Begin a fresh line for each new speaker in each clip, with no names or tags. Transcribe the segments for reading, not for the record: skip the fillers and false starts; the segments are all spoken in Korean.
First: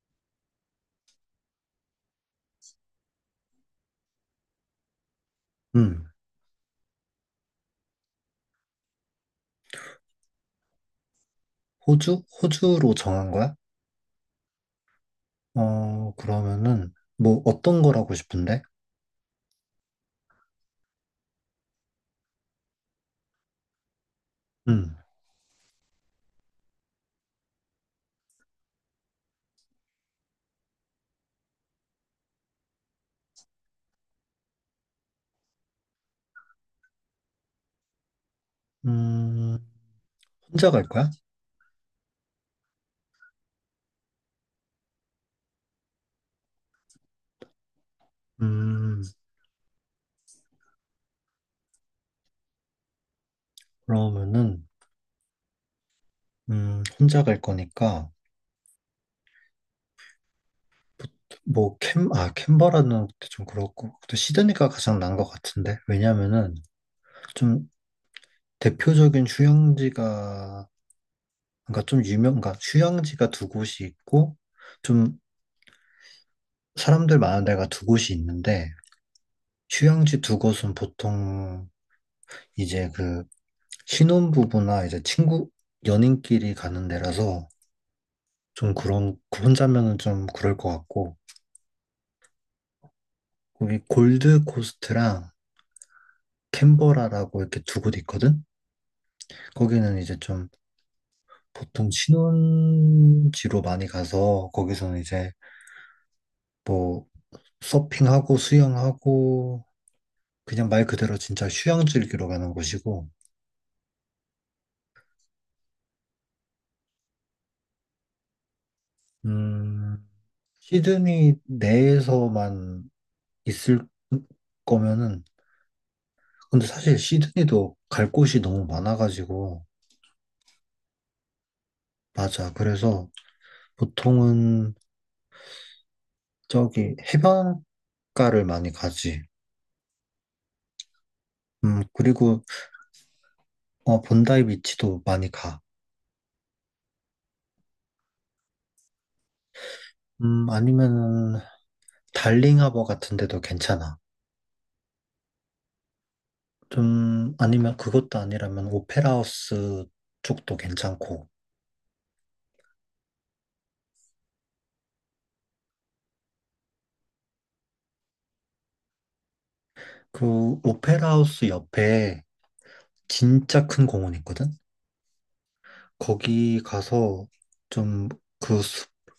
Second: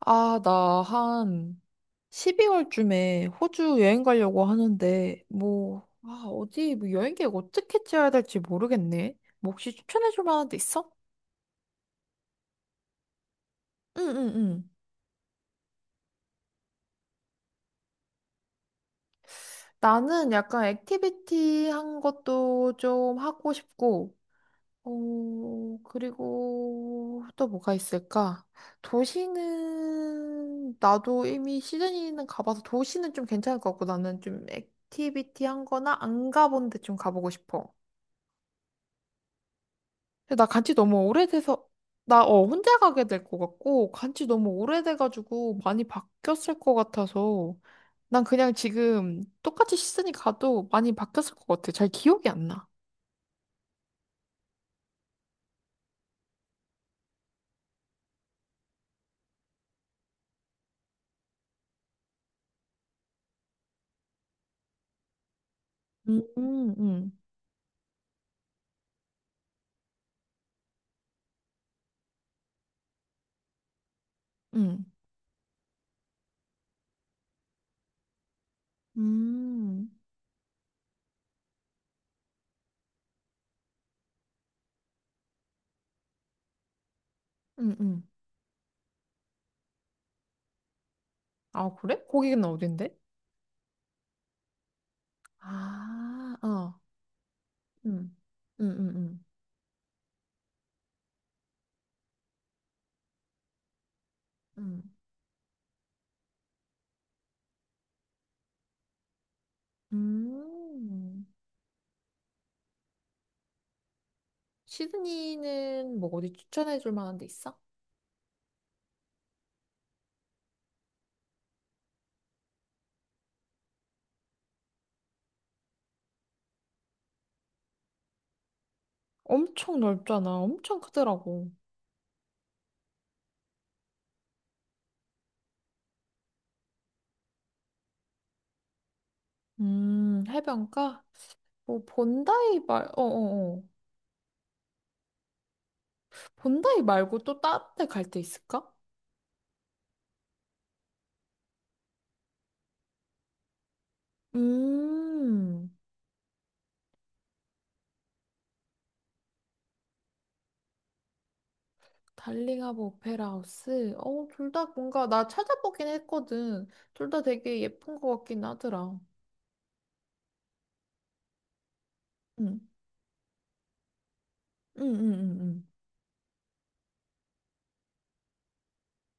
아, 나 한 12월쯤에 호주 여행 가려고 하는데, 뭐,
음,
아, 어디, 뭐 여행 계획 어떻게 짜야 될지 모르겠네. 뭐 혹시 추천해줄 만한 데 있어?
호주? 호주로 정한 거야?
응, 응, 응.
어, 그러면은, 뭐, 어떤 걸 하고 싶은데?
나는 약간 액티비티 한 것도 좀 하고 싶고,
음,
어, 그리고 또 뭐가 있을까? 도시는, 나도 이미 시드니는 가봐서 도시는 좀 괜찮을 것 같고, 나는 좀 액티비티 한 거나 안 가본 데 좀 가보고 싶어.
음,
근데 나
혼자
간지
갈
너무
거야?
오래돼서 나 혼자 가게 될 것 같고 간지 너무 오래돼가지고 많이 바뀌었을 것 같아서 난 그냥
음,
지금 똑같이 시즌이 가도 많이 바뀌었을 것 같아. 잘 기억이 안 나.
그러면은, 혼자 갈 거니까, 뭐, 캔버라는 것도 좀 그렇고, 또 시드니가 가장 나은 것 같은데?
음,
왜냐면은,
음, 음,
좀 대표적인 휴양지가, 그러니까 그러니까 휴양지가 두 곳이 있고,
음,
좀 사람들 많은 데가 두 곳이 있는데,
음,
휴양지 두 곳은 보통 이제 그 신혼부부나 이제 친구, 연인끼리 가는 데라서
음.
좀 그런, 그 혼자면은 좀 그럴 것 같고,
아, 그래? 거기는 어딘데?
거기 골드코스트랑
아, 어,
캔버라라고 이렇게 두 곳
음,
있거든?
음, 음, 음,
거기는 이제 좀 보통 신혼지로 많이 가서 거기서는 이제 뭐 서핑하고 수영하고 그냥 말 그대로
음.
진짜 휴양 즐기러 가는 곳이고,
시드니는 뭐 어디 추천해줄 만한 데 있어?
음, 시드니 내에서만 있을 거면은 근데 사실 시드니도 갈 곳이 너무 많아가지고,
엄청 넓잖아. 엄청 크더라고.
맞아. 그래서 보통은 저기 해변가를 많이 가지.
해변가? 뭐,
그리고
본다이 말, 어어어.
어, 본다이 비치도 많이 가.
본다이 말고 또 다른 데 갈 데 있을까?
아니면은 달링 하버 같은 데도 괜찮아.
음,
좀, 아니면 그것도 아니라면 오페라 하우스 쪽도 괜찮고.
달링하고 오페라 하우스. 어, 둘 다 뭔가, 나 찾아보긴 했거든. 둘 다 되게 예쁜 것 같긴 하더라.
그 오페라 하우스 옆에
응,
진짜 큰 공원 있거든?
응, 응, 응, 응.
거기 가서 좀 그,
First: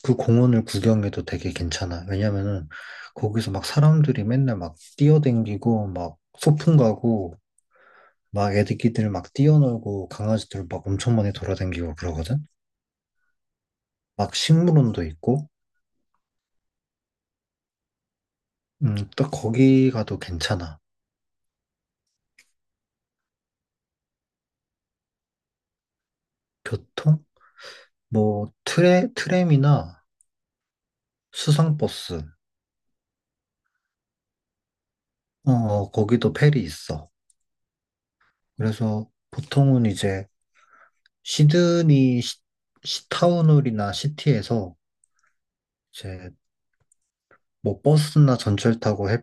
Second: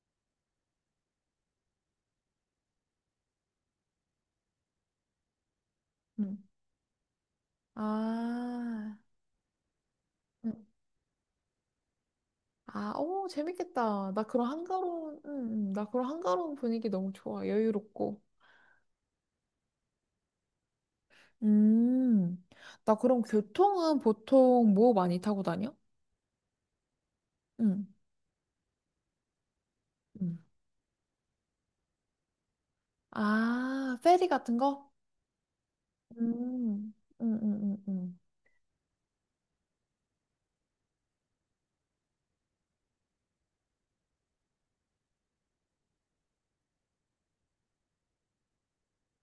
그 공원을 구경해도 되게 괜찮아. 왜냐면은 거기서 막 사람들이 맨날 막 뛰어댕기고 막
응.
소풍 가고 막
아,
애기들 막 뛰어놀고
응.
강아지들 막 엄청 많이 돌아댕기고 그러거든.
아, 오, 재밌겠다. 나
막
그런
식물원도
한가로운, 응,
있고,
응. 나 그런 한가로운 분위기 너무 좋아. 여유롭고.
딱 거기 가도 괜찮아.
음, 나 그럼 교통은 보통 뭐 많이 타고 다녀?
교통?
응.
뭐 트램이나
응,
수상버스,
아, 페리 같은 거?
어, 거기도 페리
음.
있어.
응, 응, 응, 응.
그래서 보통은 이제 시드니 시타운홀이나 시티에서 이제 뭐 버스나 전철 타고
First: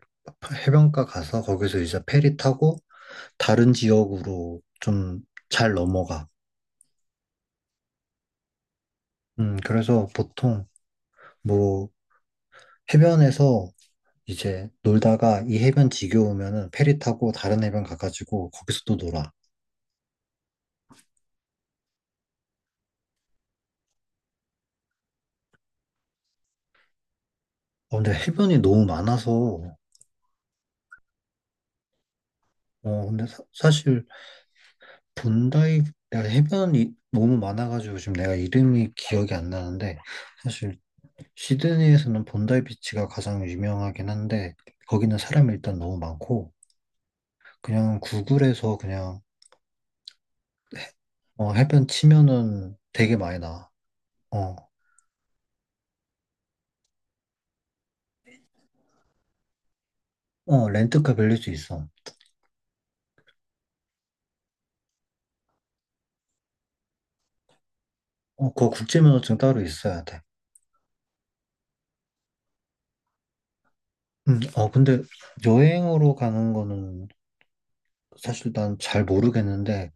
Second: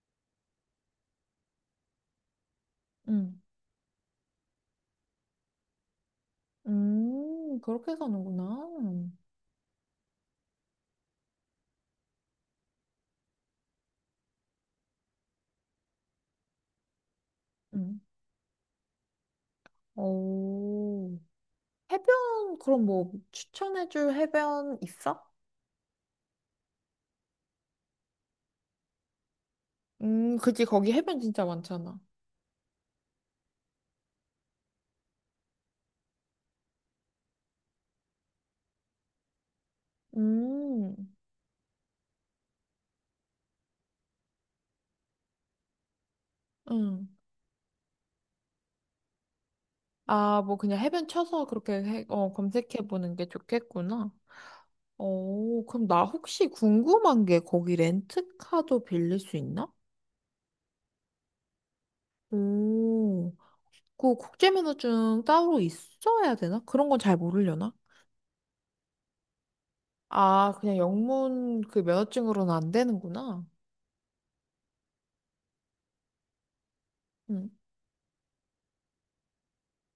해변가 가서 거기서 이제 페리 타고
응.
다른 지역으로 좀 잘 넘어가.
그렇게 사는구나.
그래서 보통 뭐 해변에서 이제 놀다가 이 해변 지겨우면은 페리 타고 다른 해변
응.
가가지고 거기서 또 놀아.
오. 해변, 그럼 뭐 추천해줄 해변 있어?
어, 근데 해변이 너무 많아서
그치. 거기 해변 진짜 많잖아.
어, 근데 사실 본다이 내가 해변이 너무 많아가지고 지금 내가 이름이 기억이 안 나는데 사실
음,
시드니에서는 본다이 비치가 가장 유명하긴 한데 거기는 사람이 일단 너무 많고
응.
그냥 구글에서 그냥
아, 뭐 그냥 해변 쳐서
어,
그렇게
해변
해, 어,
치면은
검색해보는
되게
게
많이 나와.
좋겠구나.
어,
오, 그럼 나 혹시 궁금한 게 거기 렌트카도 빌릴 수 있나?
어 렌트카 빌릴 수 있어.
오, 그 국제 면허증 따로 있어야 되나? 그런 건 잘 모르려나?
어, 그거 국제면허증 따로 있어야 돼.
아, 그냥 영문 그 면허증으로는 안 되는구나.
어 근데 여행으로 가는 거는
음,
사실 난 잘 모르겠는데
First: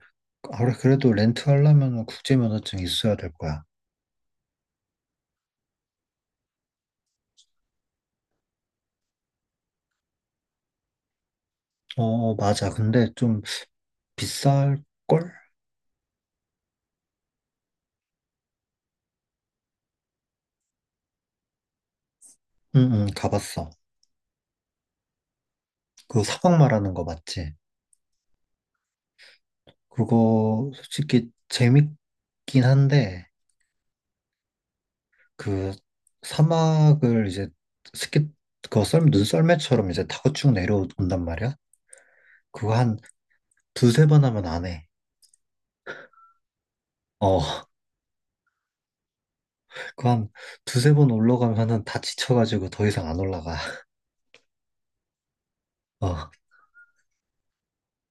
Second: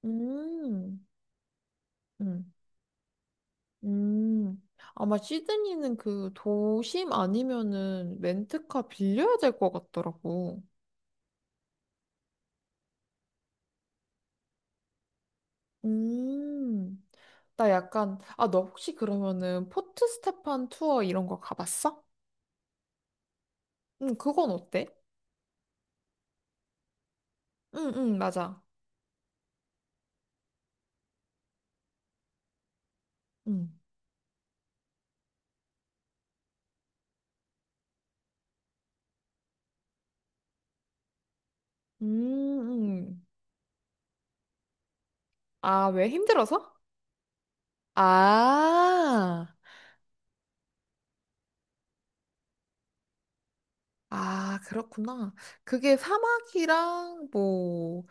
아,
음,
그래도 렌트하려면
음,
국제면허증 있어야 될 거야.
음. 아마 시드니는 그 도심 아니면은 렌트카 빌려야 될 것 같더라고.
어, 어, 맞아. 근데 좀 비쌀걸?
음, 나 약간, 아, 너 혹시 그러면은 포트 스테판 투어 이런 거 가봤어?
응, 응, 가봤어.
응, 그건 어때?
그 사막 말하는 거 맞지?
응, 응, 맞아.
그거 솔직히 재밌긴 한데,
응,
그 사막을 이제 스키, 그거 눈썰매처럼 이제 타고 쭉 내려온단 말이야?
음,
그거 한
음.
두세 번 하면 안 해.
아, 왜 힘들어서?
어,
아,
그거 한 두세 번 올라가면은 다 지쳐가지고 더 이상 안 올라가.
아, 그렇구나. 그게
어,
사막이랑 뭐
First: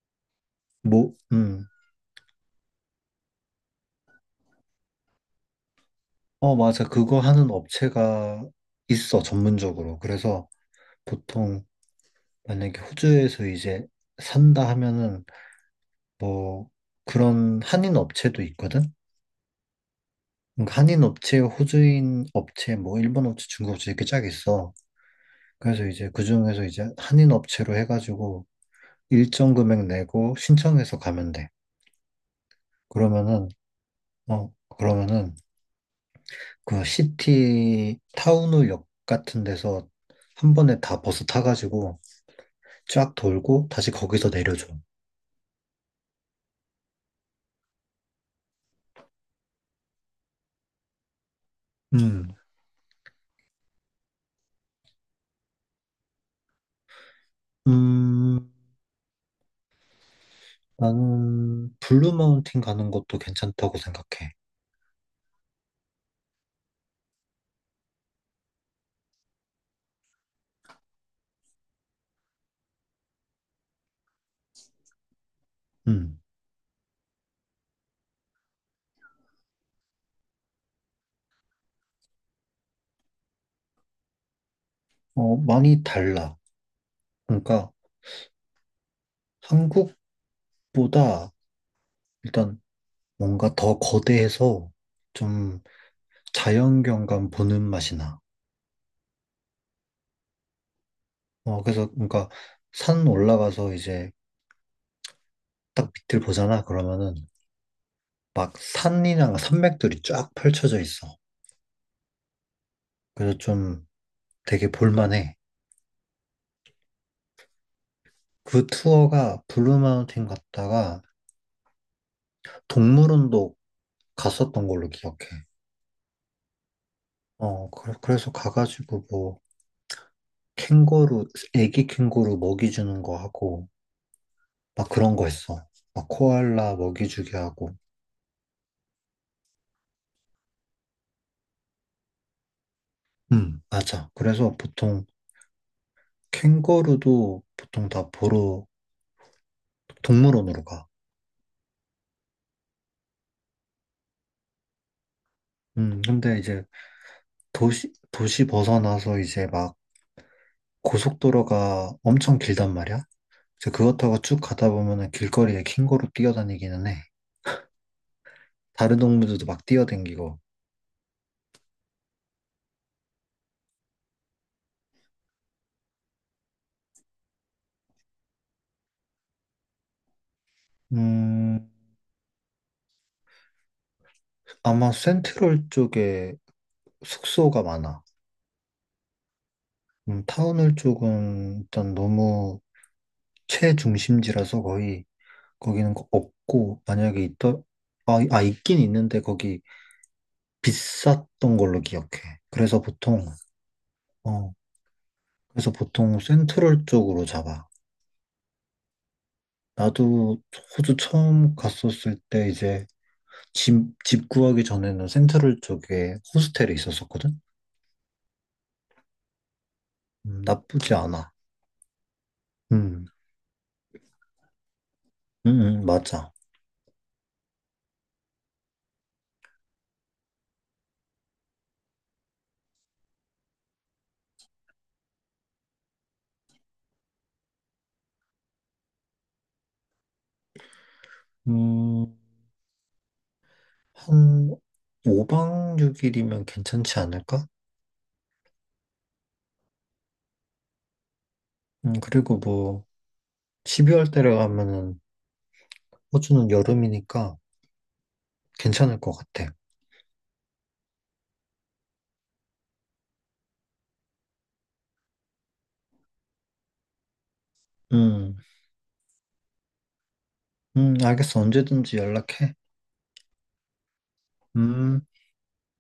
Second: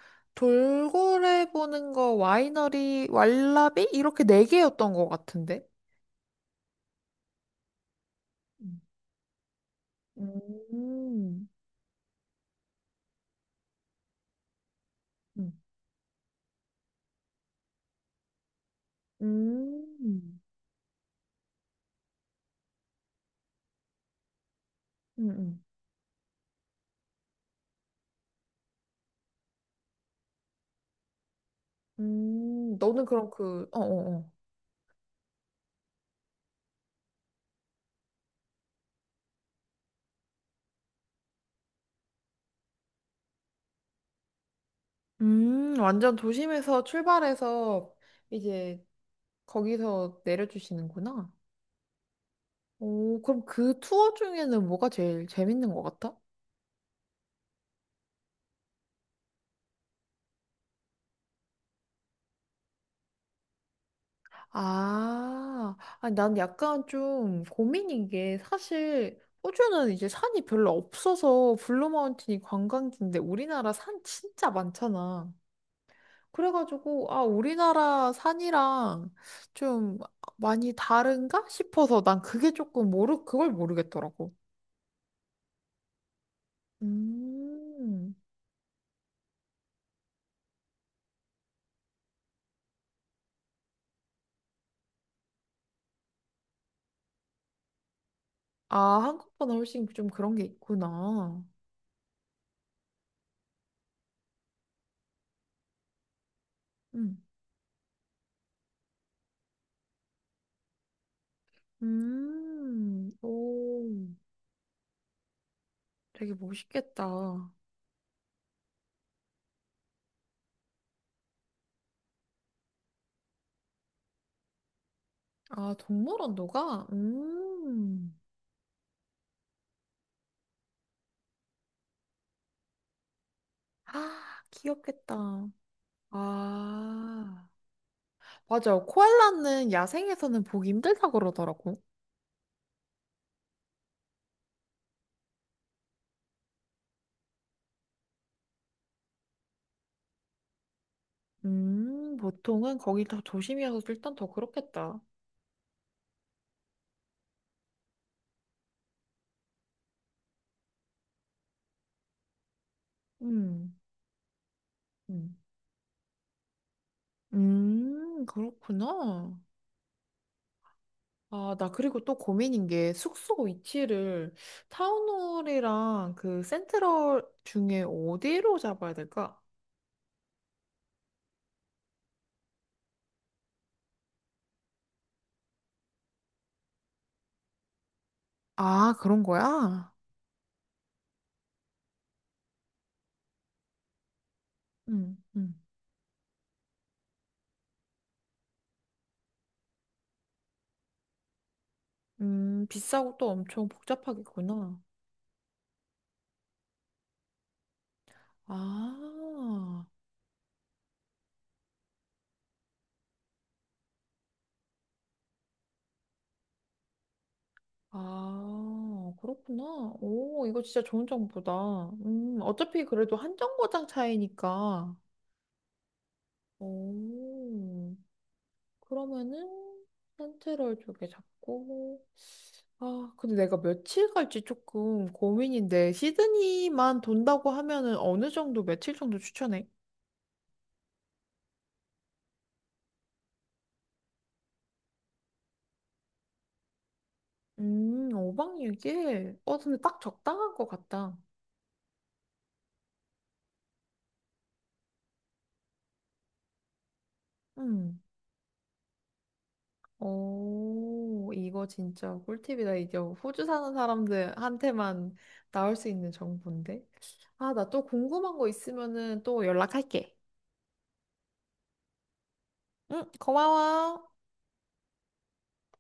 뭐,
돌고래 보는 거, 와이너리, 왈라비 이렇게 네 개였던 것 같은데.
어, 맞아. 그거 하는 업체가
음,
있어, 전문적으로. 그래서
음,
보통 만약에 호주에서 이제 산다 하면은
음,
뭐 그런 한인 업체도 있거든?
음,
그러니까 한인 업체, 호주인 업체, 뭐 일본 업체, 중국 업체 이렇게 쫙 있어.
음,
그래서 이제 그중에서 이제 한인 업체로 해가지고 일정 금액 내고 신청해서 가면 돼.
너는 그럼
그러면은,
그, 어, 어, 어.
그러면은 그 시티 타운홀역 같은 데서 한 번에 다 버스 타가지고 쫙 돌고 다시 거기서 내려줘.
완전 도심에서 출발해서 이제 거기서 내려주시는구나.
음.
오, 그럼 그 투어 중에는 뭐가 제일 재밌는 것 같아?
음. 나는 블루 마운틴 가는 것도 괜찮다고 생각해.
아, 아니, 난 약간 좀 고민인 게 사실 호주는 이제 산이 별로 없어서 블루마운틴이 관광지인데 우리나라 산 진짜 많잖아.
음.
그래가지고 아, 우리나라 산이랑 좀 많이 다른가 싶어서 난 그게 조금 모르 그걸 모르겠더라고.
어, 많이 달라. 그러니까
음.
한국보다 일단 뭔가 더 거대해서 좀 자연경관 보는 맛이 나.
아, 한국보다 훨씬 좀 그런 게 있구나.
어, 그래서 그러니까 산 올라가서 이제 딱 밑을 보잖아.
음.
그러면은 막 산이랑 산맥들이 쫙 펼쳐져 있어.
음.
그래서 좀
오,
되게 볼만해.
되게 멋있겠다.
그 투어가 블루 마운틴 갔다가 동물원도 갔었던 걸로 기억해.
아, 동물원도가?
어,
음.
그래서 가가지고 뭐, 캥거루, 애기 캥거루 먹이 주는 거 하고,
아,
막 그런 거
귀엽겠다.
했어. 막 코알라 먹이 주게
아,
하고.
맞아요. 코알라는 야생에서는 보기 힘들다 그러더라고.
맞아. 그래서 보통 캥거루도 보통 다 보러, 동물원으로 가.
보통은 거기 더 조심이어서 일단 더 그렇겠다.
근데 이제 도시 벗어나서 이제 막 고속도로가 엄청 길단 말이야. 그래
음,
그것 타고 쭉 가다 보면은
음.
길거리에 캥거루 뛰어다니기는 해. 다른
그렇구나.
동물들도 막 뛰어다니고.
아, 나 그리고 또 고민인 게 숙소 위치를 타운홀이랑 그 센트럴 중에 어디로 잡아야 될까?
음, 아마 센트럴 쪽에 숙소가 많아.
아, 그런 거야?
타운홀 쪽은 일단 너무 최중심지라서 거의
음, 음.
거기는 없고 만약에 있더 아, 아 있긴 있는데 거기 비쌌던 걸로 기억해. 그래서
비싸고
보통
또 엄청
어
복잡하겠구나.
그래서 보통 센트럴 쪽으로 잡아.
아,
나도 호주 처음 갔었을 때 이제 집 구하기 전에는 센트럴 쪽에 호스텔에 있었었거든.
아, 그렇구나. 오, 이거 진짜
나쁘지
좋은
않아.
정보다. 어차피
음,
그래도 한 정거장 차이니까.
맞아.
오, 그러면은 센트럴 쪽에 잡고. 아, 근데 내가 며칠 갈지 조금 고민인데, 시드니만 돈다고 하면은 어느 정도, 며칠 정도 추천해?
음, 한 5박 6일이면 괜찮지 않을까?
5박 6일 어, 근데 딱 적당한 것 같다.
그리고 뭐 12월 달에 가면은 호주는 여름이니까
음.
괜찮을 것 같아.
오, 이거 진짜 꿀팁이다. 이게 호주 사는 사람들한테만 나올 수 있는 정보인데. 아, 나 또 궁금한
음,
거 있으면은 또 연락할게.
알겠어. 언제든지 연락해.
응, 고마워.
음.